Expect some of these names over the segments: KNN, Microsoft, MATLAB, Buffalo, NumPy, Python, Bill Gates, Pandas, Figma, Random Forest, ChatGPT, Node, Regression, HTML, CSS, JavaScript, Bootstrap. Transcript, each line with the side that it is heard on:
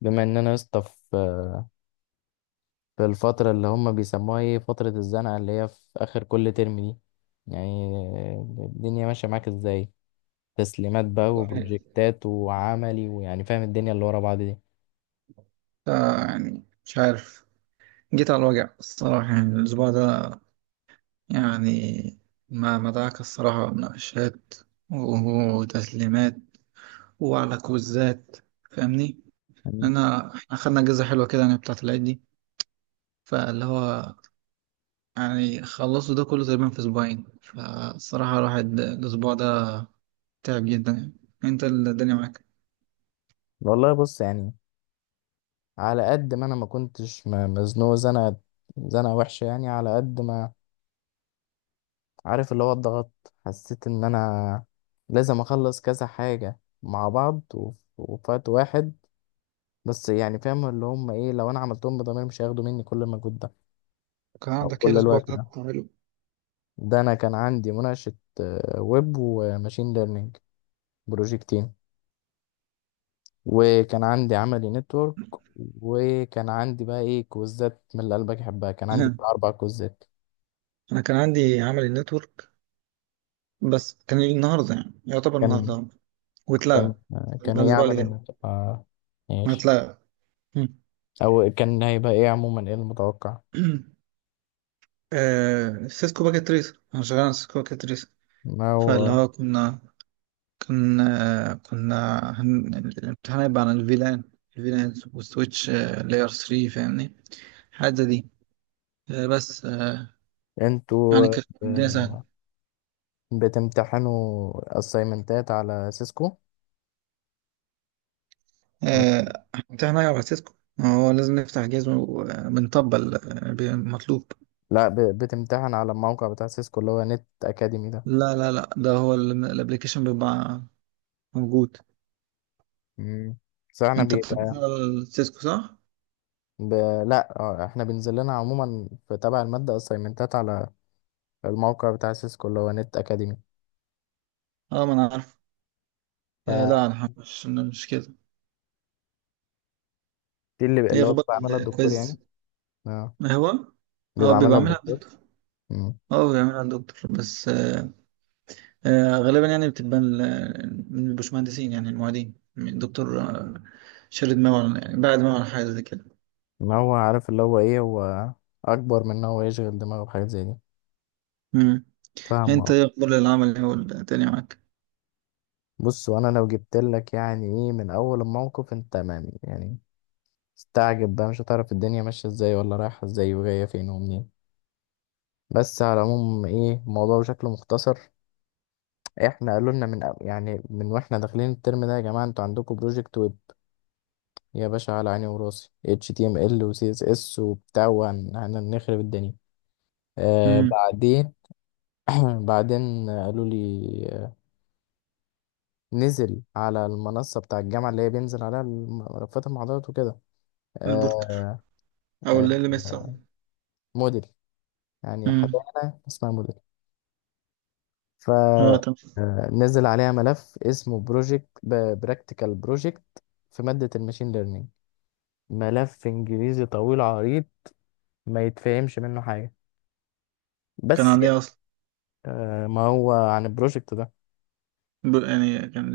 left: بما ان انا يا اسطى في الفتره اللي هم بيسموها ايه فتره الزنقه اللي هي في اخر كل ترم دي. يعني الدنيا ماشيه معاك ازاي، تسليمات بقى
right: والله،
left: وبروجكتات وعملي، ويعني فاهم الدنيا اللي ورا بعض دي.
right: ده يعني مش عارف. جيت على الوجع الصراحة يعني الأسبوع ده، يعني ما مدعك الصراحة مناقشات وتسليمات وعلى كوزات. فاهمني؟
left: مم.
right: أنا إحنا خدنا أجازة حلوة كده يعني بتاعة العيد دي. فاللي هو يعني خلصوا ده كله تقريبا في أسبوعين، فالصراحة الواحد الأسبوع ده تعب جدا يعني. أنت الدنيا معاك؟
left: والله بص يعني، على قد ما انا ما كنتش مزنوق زنقه، زنقه وحشه. يعني على قد ما عارف اللي هو الضغط، حسيت ان انا لازم اخلص كذا حاجه مع بعض وفي وقت واحد. بس يعني فاهم اللي هم ايه، لو انا عملتهم بضمير مش هياخدوا مني كل المجهود ده
right: كان
left: او
right: عندك ايه
left: كل
right: الأسبوع
left: الوقت
right: ده
left: ده.
right: بتعمله؟
left: ده انا كان عندي مناقشة ويب وماشين ليرنينج، بروجكتين، وكان عندي عملي نتورك، وكان عندي بقى ايه كوزات من اللي قلبك يحبها، كان عندي بتاع اربع كوزات.
right: أنا كان عندي عملي نتورك، بس كان النهارده يعني يعتبر
left: كان
right: النهارده
left: كان
right: واتلغى.
left: آه، كان
right: يبقى
left: ايه
right: الاسبوع اللي
left: عمل
right: جاي
left: النتورك
right: ما
left: ماشي.
right: اتلغى. مم.
left: او كان هيبقى ايه عموما ايه المتوقع.
right: سيسكو باكيت تريس. انا شغال على سيسكو باكيت تريس.
left: ما
right: فاللي
left: هو
right: هو كنا، كان آه كنا هن... الامتحان هيبقى عن الفيلان والسويتش، لاير 3. فاهمني؟ حاجة زي دي. آه بس آه يعني
left: انتوا
right: كانت الدنيا سهلة.
left: آه، بتمتحنوا اسايمنتات على سيسكو.
right: آه امتحان هيبقى على سيسكو، ما هو لازم نفتح جهاز وبنطبق المطلوب.
left: لا، بتمتحن على الموقع بتاع سيسكو اللي هو نت اكاديمي ده.
right: لا لا لا، ده هو الابلكيشن بيبقى موجود.
left: مم. بس احنا
right: انت بتدرس
left: بيبقى
right: سيسكو صح؟
left: ب... لا، احنا بينزل لنا عموما في تبع المادة اسايمنتات على الموقع بتاع سيسكو اللي هو نت اكاديمي.
right: اه، ما انا عارف. لا
left: فدي
right: انا، مش كده.
left: اللي
right: ايه
left: اللي هو
right: اخبار
left: بيبقى عاملها الدكتور يعني.
right: الكويز؟
left: اه،
right: ما هو اه
left: بيبقى عاملها
right: بيبقى عاملها
left: الدكتور.
right: الدكتور.
left: مم.
right: اه بيعملها الدكتور، بس آه غالبا يعني بتبقى من البشمهندسين، يعني المعيدين من الدكتور شارد ماون، يعني بعد ماون حاجه زي كده.
left: ان هو عارف اللي هو ايه، هو اكبر من ان هو يشغل دماغه بحاجات زي دي،
right: امم
left: فاهم
right: انت
left: اه.
right: ايه اخبار العمل هو التاني معاك؟
left: بص، وانا لو جبت لك يعني ايه من اول الموقف انت تمام، يعني استعجب بقى، مش هتعرف الدنيا ماشية ازاي ولا رايحة ازاي وجاية فين ومنين. بس على العموم ايه الموضوع بشكل مختصر، احنا قالوا لنا من يعني من واحنا داخلين الترم ده، يا جماعه انتوا عندكم بروجكت ويب. يا باشا، على عيني وراسي، اتش تي ام ال وسي اس اس وبتاع وهنخرب الدنيا.
right: امم
left: بعدين بعدين قالوا لي نزل على المنصه بتاع الجامعه اللي هي بينزل عليها ملفات المحاضرات وكده.
right: البورتر،
left: آه
right: او ال
left: آه
right: ال ام اس.
left: آه، موديل، يعني حاجه
right: امم
left: اسمها موديل،
right: اه تمام.
left: فنزل عليها ملف اسمه بروجكت، براكتيكال بروجكت، في مادة الماشين ليرنينج. ملف انجليزي طويل عريض، ما يتفهمش منه حاجة،
right: كان
left: بس يعني،
right: عليه اصلا.
left: ما هو عن البروجكت ده
right: يعني كان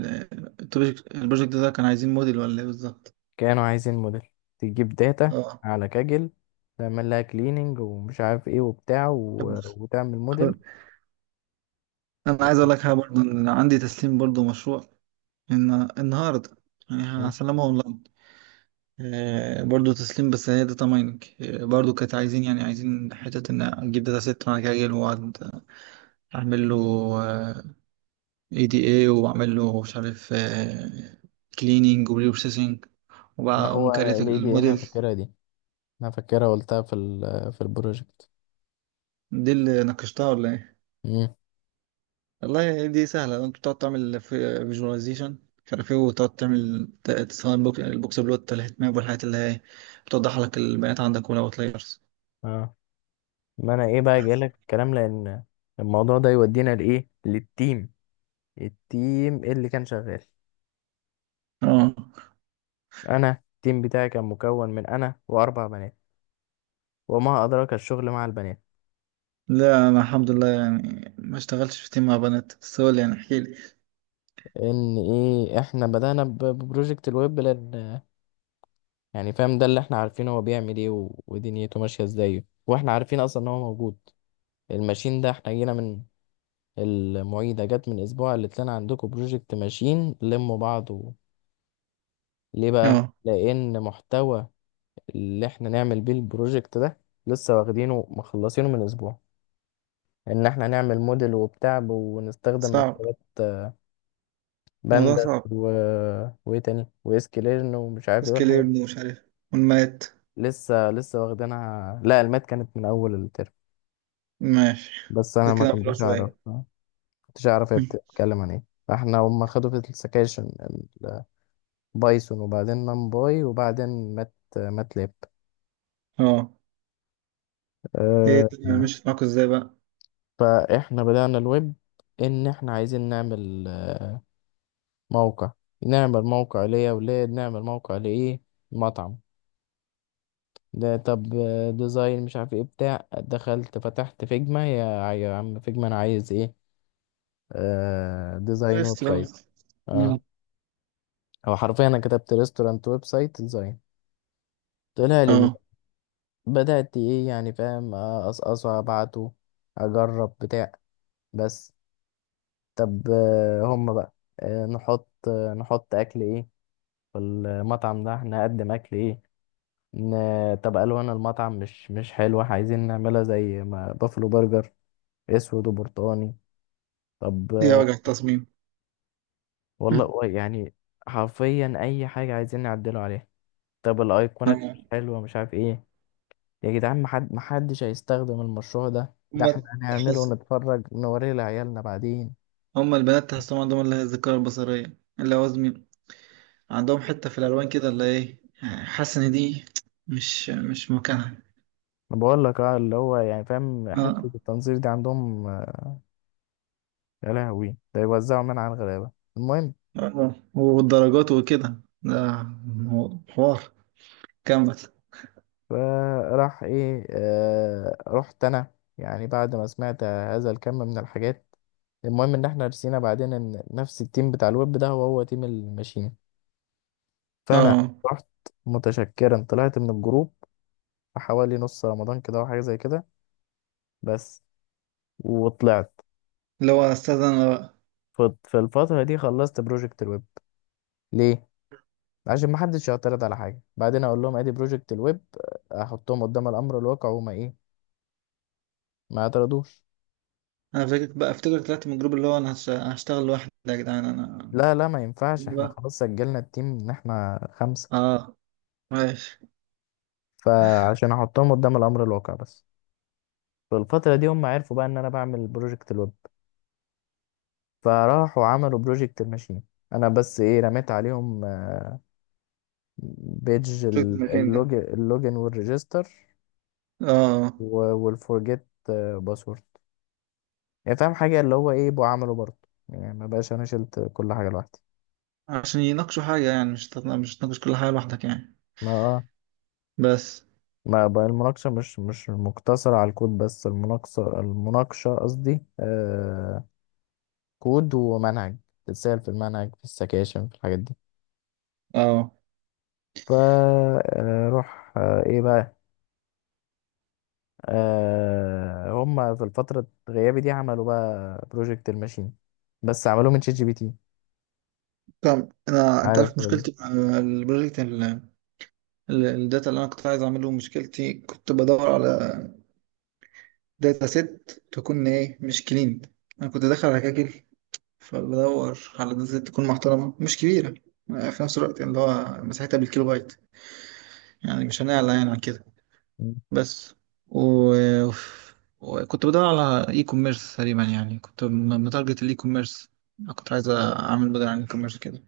right: البروجكت ده كان عايزين موديل ولا ايه بالظبط؟
left: كانوا عايزين موديل، تجيب داتا
right: اه،
left: على كاجل، تعمل لها كليننج ومش عارف ايه وبتاع
right: طب
left: وتعمل
right: خ-
left: موديل
right: انا
left: و...
right: عايز اقول لك حاجه برضه، ان عندي تسليم برضه مشروع، ان النهارده يعني هسلمه اونلاين. برضه تسليم، بس هي داتا مايننج. برضه كانت عايزين، يعني عايزين حته ان اجيب داتا سيت، وانا جاي واقعد اعمل له اي دي اي، واعمل له مش عارف كليننج وبري بروسيسنج، وبقى
left: ما
right: أقوم
left: هو
right: كارت
left: الاي دي ان انا
right: الموديل.
left: فاكرها دي، انا فاكرها قلتها في في البروجكت.
right: دي اللي ناقشتها ولا إيه؟
left: مم.
right: والله دي سهلة، انت بتقعد تعمل فيجواليزيشن مش عارف ايه، وتقعد تعمل تصمم البوكس بلوت، الهيت ماب، والحاجات اللي هي بتوضح لك البيانات عندك والاوت لايرز.
left: اه ما انا ايه بقى جايلك في الكلام، لان الموضوع ده يودينا لايه، للتيم، التيم اللي كان شغال.
right: اه،
left: انا التيم بتاعي كان مكون من انا واربع بنات، وما ادراك الشغل مع البنات.
right: لا انا الحمد لله يعني ما اشتغلتش في تيم مع بنات، بس هو اللي يعني احكي لي.
left: ان ايه، احنا بدأنا ببروجكت الويب، لان يعني فاهم ده اللي احنا عارفينه، هو بيعمل ايه ودنيته ماشية ازاي، واحنا عارفين اصلا ان هو موجود. الماشين ده احنا جينا من المعيدة، جت من اسبوع قالت لنا عندكم بروجكت ماشين لموا بعض ليه بقى،
right: اه
left: لان محتوى اللي احنا نعمل بيه البروجكت ده لسه واخدينه، مخلصينه من اسبوع، ان احنا هنعمل موديل وبتاع ونستخدم
right: صعب.
left: مكتبات
right: الموضوع
left: بانداس
right: صعب.
left: وايه تاني، واسكليرن ومش عارف ايه
right: سكيل
left: الحاجات
right: يبني مش عارف، والمات.
left: دي. لسه لسه واخدينها. لا المات كانت من اول الترم،
right: ماشي،
left: بس
right: ده
left: انا ما
right: كده الموضوع
left: كنتش اعرف
right: صعب.
left: ما كنتش اعرف هي بتتكلم عن ايه. فاحنا هم خدوا في السكاشن بايثون، وبعدين نمباي، وبعدين مات ماتلاب
right: اه، ايه
left: أه
right: الدنيا مشيت معاكوا ازاي بقى؟
left: فاحنا بدأنا الويب، ان احنا عايزين نعمل موقع، نعمل موقع ليا ولاد، نعمل موقع لإيه، مطعم. ده طب ديزاين مش عارف ايه بتاع، دخلت فتحت فيجما، يا عم فيجما انا عايز ايه، ديزاين ويب سايت.
right: استلمت.
left: اه، هو حرفيا انا كتبت ريستورانت ويب سايت ديزاين، طلع لي ديزاين،
right: اه،
left: بدأت ايه يعني فاهم، اقصقصه ابعته، اجرب بتاع. بس طب هم بقى، نحط اكل ايه، في المطعم ده هنقدم اكل ايه. طب ألوان المطعم مش حلوة، عايزين نعملها زي ما بافلو برجر، أسود وبرتقاني. طب
right: ايه وجع التصميم.
left: والله يعني حرفيا أي حاجة عايزين نعدله عليها. طب الأيقونات مش حلوة مش عارف إيه. يا جدعان، محدش هيستخدم المشروع ده، ده
right: هما
left: احنا هنعمله
right: تحس،
left: ونتفرج نوريه لعيالنا بعدين.
right: هما البنات تحسهم عندهم اللي هي الذاكرة البصرية اللي هو عندهم حتة في الألوان كده، اللي إيه يعني، حاسس إن دي مش مكانها.
left: أنا بقول لك اه، اللي هو يعني فاهم حتة
right: آه.
left: التنظير دي عندهم يا لهوي، ده يوزعوا من على الغلابة. المهم،
right: آه. والدرجات وكده، ده حوار. كمل.
left: فراح ايه آه رحت انا، يعني بعد ما سمعت هذا الكم من الحاجات. المهم ان احنا رسينا بعدين ان نفس التيم بتاع الويب ده هو هو تيم الماشين. فانا
right: آه
left: رحت متشكرا، طلعت من الجروب حوالي نص رمضان كده او حاجه زي كده بس، وطلعت.
right: اللي هو أستاذ أنا بقى.
left: في الفتره دي خلصت بروجكت الويب. ليه؟ عشان ما حدش يعترض على حاجه بعدين، اقول لهم ادي بروجكت الويب، احطهم قدام الامر الواقع وما ايه، ما اعترضوش.
right: أنا فاكرك بقى، أفتكرك طلعت من الجروب، اللي هو أنا هشتغل لوحدي يا جدعان أنا
left: لا لا، ما ينفعش، احنا
right: بقى.
left: خلاص سجلنا التيم ان احنا خمسة.
right: آه، ماشي.
left: فعشان احطهم قدام الامر الواقع بس. في الفترة دي هم عرفوا بقى ان انا بعمل بروجكت الويب، فراحوا عملوا بروجكت الماشين. انا بس ايه، رميت عليهم بيج
right: شفت المكان ده.
left: اللوج، اللوجن والريجستر
right: آه
left: والفورجيت باسورد، يعني فاهم حاجة اللي هو ايه بقى عمله برضه، يعني ما بقاش انا شلت كل حاجة لوحدي.
right: عشان يناقشوا حاجة، يعني مش مش تناقش كل حاجة لوحدك يعني.
left: ما اه
right: بس
left: ما بقى المناقشة مش مقتصرة على الكود بس، المناقشة المناقشة قصدي كود ومنهج، تتسأل في المنهج في السكاشن في الحاجات دي.
right: اه.
left: فروح ايه بقى، آه هم في الفترة غيابي دي عملوا بقى بروجكت الماشين، بس عملوه من شات جي بي تي.
right: طب انا، انت عارف
left: عارف
right: مشكلتي مع البروجكت الداتا اللي انا كنت عايز اعمله. مشكلتي كنت بدور على داتا سيت تكون ايه مش كلين. انا كنت داخل على كاجل، فبدور على داتا سيت تكون محترمه مش كبيره في نفس الوقت، يعني اللي هو مساحتها بالكيلو بايت، يعني مش هنعلى يعني عن كده.
left: مم.
right: بس، و... وكنت بدور على اي كوميرس تقريبا، يعني كنت متارجت الاي كوميرس. كنت عايز اعمل موديل عن الاي كوميرس كده.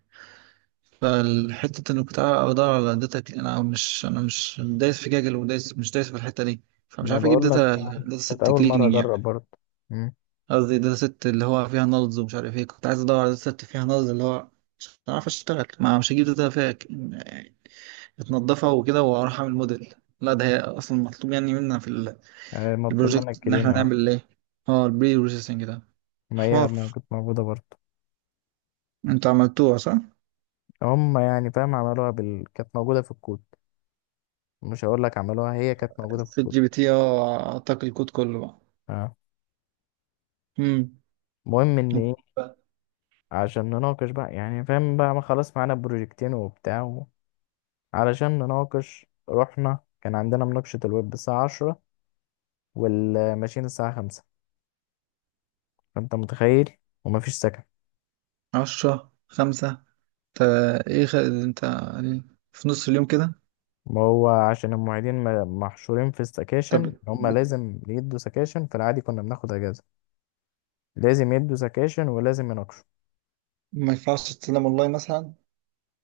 right: فالحتة انك بتاع ادور على داتا، انا مش دايس في جاجل، ودايس مش دايس في الحتة دي، فمش
left: ما
right: عارف اجيب
left: بقول لك
right: داتا
left: كانت
right: ست
left: أول مرة
right: كليننج يعني.
left: أجرب برضه. مم.
right: قصدي داتا ست اللي هو فيها نلز ومش عارف ايه. كنت عايز ادور على داتا ست فيها نلز اللي هو مش عارف اشتغل، ما مش هجيب داتا فيها اتنضفها وكده واروح اعمل موديل. لا ده هي اصلا مطلوب يعني منا في
left: آه مطلوب منك
right: البروجكت، ان احنا
left: كرينة آه.
right: نعمل ايه، اه البري بروسيسنج ده.
left: ما هي
right: حوار.
left: ما كانت موجودة برضه،
right: انتوا عملتوها صح؟
left: هم يعني فاهم عملوها كانت موجودة في الكود، مش هقول لك عملوها، هي كانت موجودة في
right: في
left: الكود.
right: الجي بي تي اعطاك الكود كله بقى.
left: آه.
right: امم
left: المهم إن إيه، عشان نناقش بقى يعني فاهم بقى، ما خلاص معانا بروجكتين وبتاع علشان نناقش رحنا، كان عندنا مناقشة الويب الساعة 10، والماشين الساعة 5. فأنت متخيل، ومفيش سكن.
right: عشرة خمسة؟ انت، ايه انت يعني في نص اليوم كده؟
left: ما هو عشان المعيدين محشورين في
right: طب
left: السكاشن، هما لازم يدوا سكاشن، في العادي كنا بناخد أجازة. لازم يدوا سكاشن، ولازم يناقشوا.
right: ما ينفعش تسلم اونلاين مثلا؟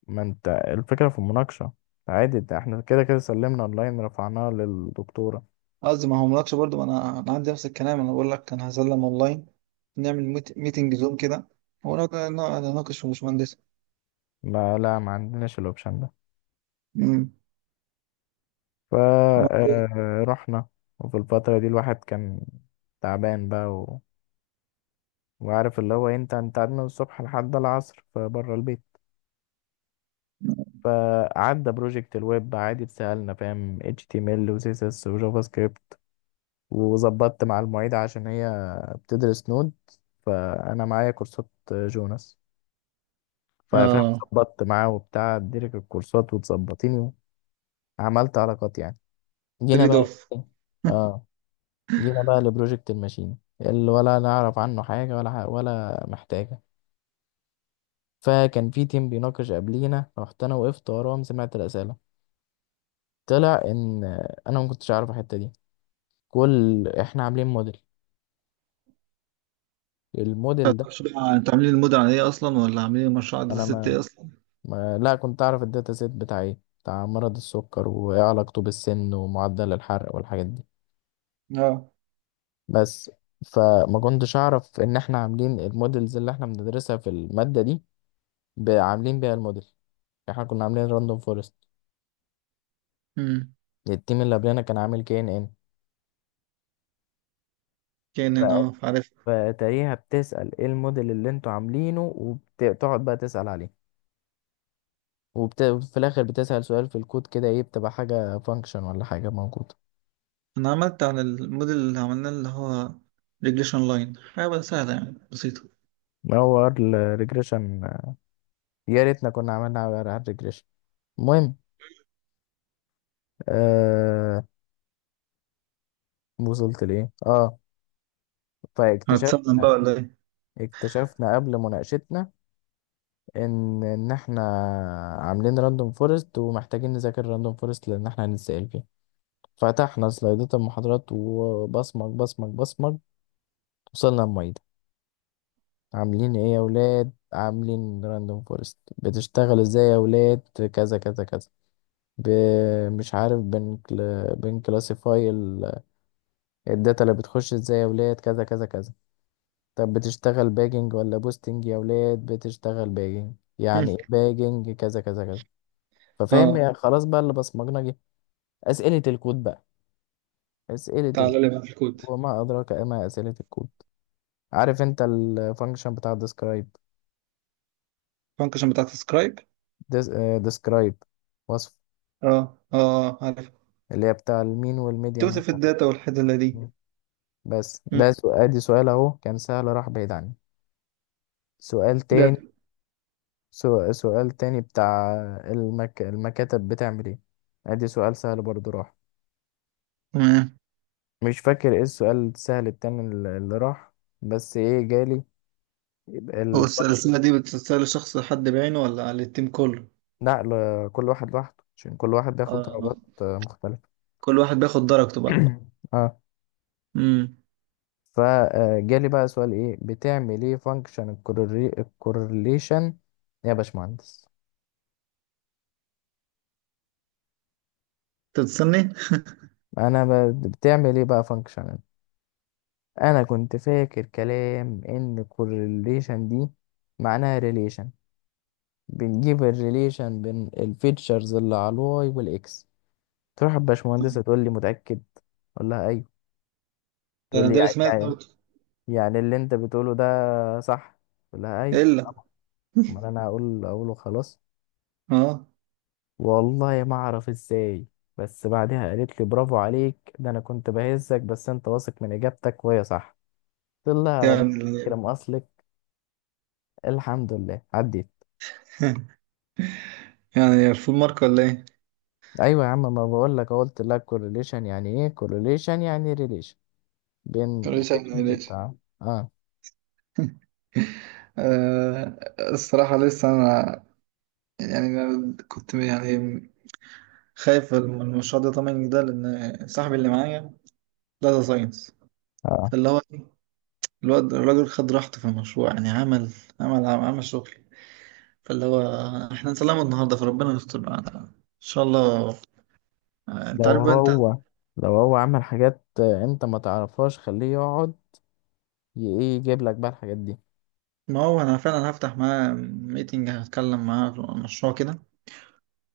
left: ما انت الفكرة في المناقشة، عادي، ده احنا كده كده سلمنا اونلاين رفعناه للدكتورة.
right: قصدي ما هو ملاتش برضه، ما انا عندي نفس الكلام، انا بقول لك انا هسلم اونلاين، نعمل ميتنج زوم كده، ونقعد نناقش في باشمهندس.
left: ما عندناش الاوبشن ده.
right: امم عملت ايه؟
left: فرحنا، وفي الفترة دي الواحد كان تعبان بقى وعارف اللي هو انت قعدنا من الصبح لحد العصر فبره البيت. فعدى بروجكت الويب عادي، اتسألنا فاهم HTML و CSS و جافا سكريبت، وظبطت مع المعيدة عشان هي بتدرس نود، فأنا معايا كورسات جوناس ففاهم،
right: اه
left: ظبطت معاه وبتاع اديلك الكورسات وتظبطيني، وعملت علاقات يعني. جينا
right: تريد
left: بقى
right: اوف.
left: اه، جينا بقى لبروجكت الماشين، اللي ولا نعرف عنه حاجة ولا ولا محتاجة. فكان في تيم بيناقش قبلينا، رحت أنا وقفت وراهم سمعت الأسئلة. طلع إن أنا ما كنتش عارف الحتة دي. كل إحنا عاملين موديل،
right: طب
left: الموديل ده
right: انتوا عاملين المود على ايه اصلا، ولا عاملين المشروع على داتا
left: أنا
right: ست ايه اصلا؟
left: ما لا كنت أعرف الداتا سيت بتاع إيه، بتاع مرض السكر وإيه علاقته بالسن ومعدل الحرق والحاجات دي
right: اه.
left: بس. فما كنتش أعرف إن إحنا عاملين الموديلز اللي إحنا بندرسها في المادة دي عاملين بيها الموديل. احنا كنا عاملين راندوم فورست،
right: امم.
left: التيم اللي قبلنا كان عامل كي ان ان.
right: كان عارف.
left: فتقريبا بتسأل ايه الموديل اللي انتوا عاملينه، وبتقعد بقى تسأل عليه، في الاخر بتسأل سؤال في الكود كده، ايه بتبقى حاجة فانكشن ولا حاجة موجودة.
right: انا عملت على الموديل اللي عملناه، اللي هو ريجريشن لاين، حاجه بقى سهله يعني بسيطه.
left: هو الريجريشن، يا ريتنا كنا عملنا على الريجريشن. المهم آه... وصلت ليه اه.
right: هتسلم بقى
left: فاكتشفنا
right: ولا ايه؟
left: اكتشفنا قبل مناقشتنا ان احنا عاملين راندوم فورست، ومحتاجين نذاكر راندوم فورست لان احنا هنتسأل فيه. فتحنا سلايدات المحاضرات وبصمج بصمج بصمج، وصلنا المعيدة. عاملين ايه يا ولاد؟ عاملين راندوم فورست، بتشتغل ازاي يا ولاد، كذا كذا كذا، ب... مش عارف بن كلاسيفاي الداتا اللي بتخش ازاي يا ولاد، كذا كذا كذا. طب بتشتغل باجنج ولا بوستنج يا ولاد، بتشتغل باجنج،
right: مم.
left: يعني ايه باجنج، كذا كذا كذا. ففاهم
right: اه،
left: خلاص بقى، اللي بصمجنا جه. أسئلة الكود بقى، أسئلة الكود،
right: تعالى لي بقى في الكود.
left: وما أدراك ما أسئلة الكود. عارف انت الفانكشن بتاع ديسكرايب؟
right: الفانكشن بتاعت سكرايب؟
left: ديسكرايب، وصف،
right: اه اه، عارف.
left: اللي هي بتاع المين والميديان
right: توصف
left: والمش عارف
right: الداتا والحدله دي.
left: إيه. بس
right: مم.
left: ده سؤال، دي سؤال اهو كان سهل راح بعيد عني. سؤال
right: ده
left: تاني، سؤال تاني بتاع المكاتب بتعمل ايه، ادي سؤال سهل برضو راح.
right: تمام.
left: مش فاكر ايه السؤال السهل التاني اللي راح. بس ايه جالي، يبقى
right: هو
left: الفرق.
right: الرساله دي بتتسال لشخص حد بعينه ولا على التيم كله؟
left: لا كل واحد لوحده، عشان كل واحد بياخد
right: اه،
left: درجات مختلفة.
right: كل واحد بياخد درجته بقى.
left: اه
right: امم
left: فجالي بقى سؤال، ايه بتعمل ايه فانكشن الكورليشن يا باشمهندس.
right: انت بتستني.
left: انا بتعمل ايه بقى فانكشن. انا كنت فاكر كلام ان الكورليشن دي معناها ريليشن، بنجيب الريليشن بين الفيتشرز اللي على الواي والاكس. تروح الباشمهندسة تقول لي متأكد، اقول لها ايوه.
right: ده
left: تقول
right: انا
left: لي يعني،
right: دارس ماس برضه.
left: اللي انت بتقوله ده صح، اقول لها ايوه
right: الا،
left: طبعا. امال انا هقول اقوله خلاص.
right: اه
left: والله ما اعرف ازاي، بس بعدها قالت لي برافو عليك، ده انا كنت بهزك بس، انت واثق من اجابتك وهي صح. قلت لها ربنا
right: يعني.
left: يكرم اصلك، الحمد لله عديت.
right: يعني فول مارك ولا ايه؟
left: ايوه يا عم، ما بقول لك قلت لك كورليشن يعني ايه، كورليشن يعني ريليشن بين
right: كان لسه
left: الفيكشنز
right: لسه.
left: بتاع. اه
right: آه، الصراحة لسه أنا، يعني أنا كنت يعني خايف من المشروع ده. طمني ده، لأن صاحبي اللي معايا داتا ساينس.
left: اه.
right: فاللي هو إيه، الواد الراجل خد راحته في المشروع، يعني عمل شغل. فاللي هو احنا نسلمه النهاردة، فربنا يستر بقى إن شاء الله. أنت
left: لو
right: عارف بقى أنت.
left: هو، لو هو عمل حاجات انت ما تعرفهاش، خليه يقعد ايه يجيب لك بقى الحاجات دي.
right: ما هو أنا فعلا هفتح معاه ميتنج، هتكلم معاه في المشروع كده،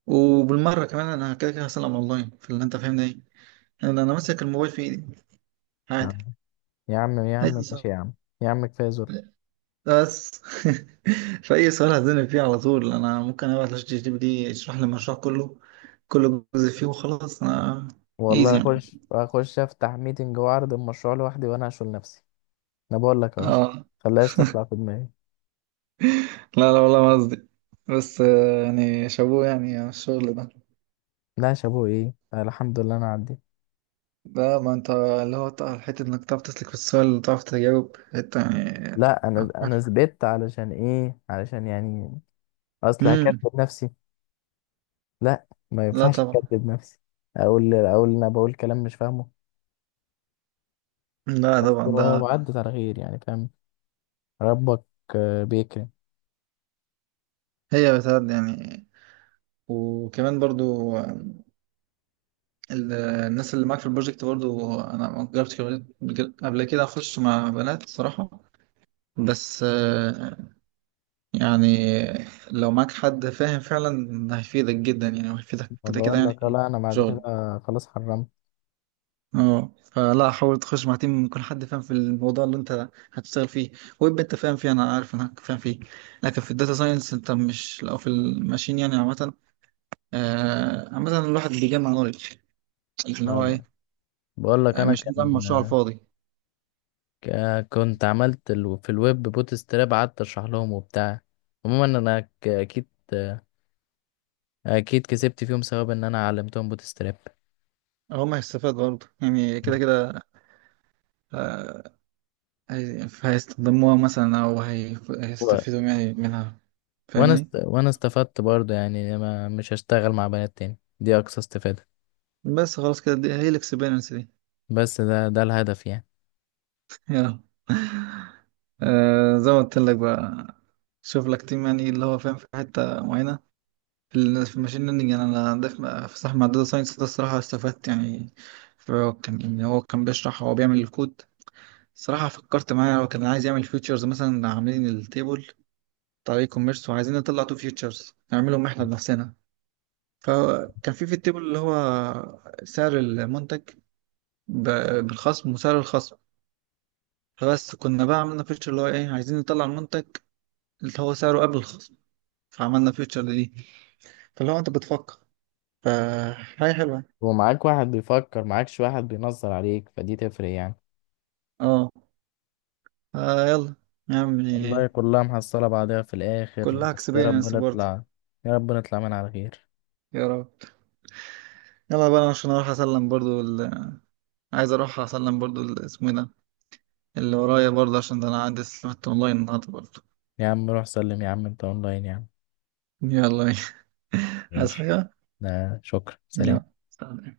right: وبالمرة كمان أنا كده كده هسلم أونلاين في اللي أنت فاهمني إيه. أنا ماسك الموبايل في إيدي عادي.
left: آه. يا عم يا
right: أي
left: عم ماشي
right: سؤال
left: يا عم، يا عم كفايه.
right: بس. فأي سؤال هتزنق فيه على طول أنا ممكن أبعت لشات جي بي تي يشرح لي المشروع كله، كل جزء فيه وخلاص. أنا إيزي
left: والله
right: يعني.
left: اخش اخش افتح ميتنج واعرض المشروع لوحدي وانا اشغل نفسي. انا بقول لك اهو،
right: آه
left: خلاش تطلع في دماغي.
right: لا لا، والله ما قصدي، بس يعني شابوه يعني على الشغل ده.
left: لا يا شابو ايه، أنا الحمد لله انا عديت.
right: ده ما أنت اللي هو حتة إنك تعرف تسلك في السؤال، تعرف تجاوب حتة يعني.
left: لا انا انا ثبت، علشان ايه، علشان يعني اصل هكذب
right: مم.
left: نفسي. لا ما
right: لا
left: ينفعش
right: طبعا.
left: اكذب نفسي، اقول انا بقول كلام مش فاهمه.
right: لا
left: بس
right: طبعا ده.
left: وعدت على خير يعني فاهم، ربك بيكرم.
right: هي بتاعت يعني. وكمان برضو ال- الناس اللي معاك في البروجكت برضو. انا ما جربتش قبل كده اخش مع بنات الصراحه. بس يعني لو معاك حد فاهم فعلا هيفيدك جدا، يعني وهيفيدك
left: ما
right: كده كده
left: بقول
right: يعني
left: لك، لا انا
right: في
left: بعد كده
right: شغل.
left: خلاص حرمت.
right: اه، فلا، حاول تخش مع تيم يكون حد فاهم في الموضوع اللي انت هتشتغل فيه. ويب انت فاهم فيه، انا عارف انك فاهم فيه، لكن في الداتا ساينس انت مش، لو في الماشين يعني عامه. عامه الواحد بيجمع نولج اللي هو
left: ما
right: ايه،
left: بقول لك انا
right: مش بيعمل
left: كان
right: مشروع على الفاضي.
left: كنت عملت في الويب بوت ستراب، قعدت اشرح لهم وبتاع. عموما انا اكيد اكيد كسبت فيهم سبب ان انا علمتهم بوت ستراب
right: هو ما هيستفاد برضه يعني كده كده. آه، هيستخدموها مثلا، او
left: و...
right: هيستفيدوا يعني منها، فاهمني.
left: وانا استفدت برضه يعني، ما مش هشتغل مع بنات تاني، دي اقصى استفادة.
right: بس خلاص كده دي هي الاكسبيرينس دي.
left: بس ده ده الهدف يعني.
right: يلا. زي ما قلت لك بقى، شوف لك تيم يعني اللي هو فاهم في حته معينه. في في الماشين ليرنينج يعني، انا عندي في صاحب داتا ساينس ده الصراحه استفدت يعني. فهو كان يعني، هو كان بيشرح، هو بيعمل الكود الصراحه. فكرت معاه، هو كان عايز يعمل فيتشرز مثلا، عاملين التيبل طريق كوميرس، وعايزين نطلع تو فيوتشرز نعملهم احنا بنفسنا. فكان في التيبل اللي هو سعر المنتج بالخصم وسعر الخصم. فبس كنا بقى عملنا فيتشر اللي هو ايه عايزين نطلع المنتج اللي هو سعره قبل الخصم، فعملنا فيتشر دي. فاللي هو انت بتفكر فحاجة حلوة.
left: ومعاك واحد بيفكر معاكش واحد بينظر عليك فدي تفرق يعني.
right: اه يلا يا عمي.
left: والله كلها محصلة بعضها في الآخر،
right: كلها
left: بس يا رب
right: اكسبيرينس برضه.
left: نطلع، يا رب نطلع من على خير.
right: يا رب. يلا بقى أنا عشان اروح اسلم برضه ال... عايز اروح اسلم برضه اسمه ايه ده اللي ورايا برضه، عشان ده انا عندي سمعت اونلاين النهارده برضه.
left: يا عم روح سلم يا عم، انت اونلاين يا عم.
right: يلا ماشي. عايز
left: ماشي.
right: حاجة؟
left: ده شكرا سلام.
right: يلا سلام.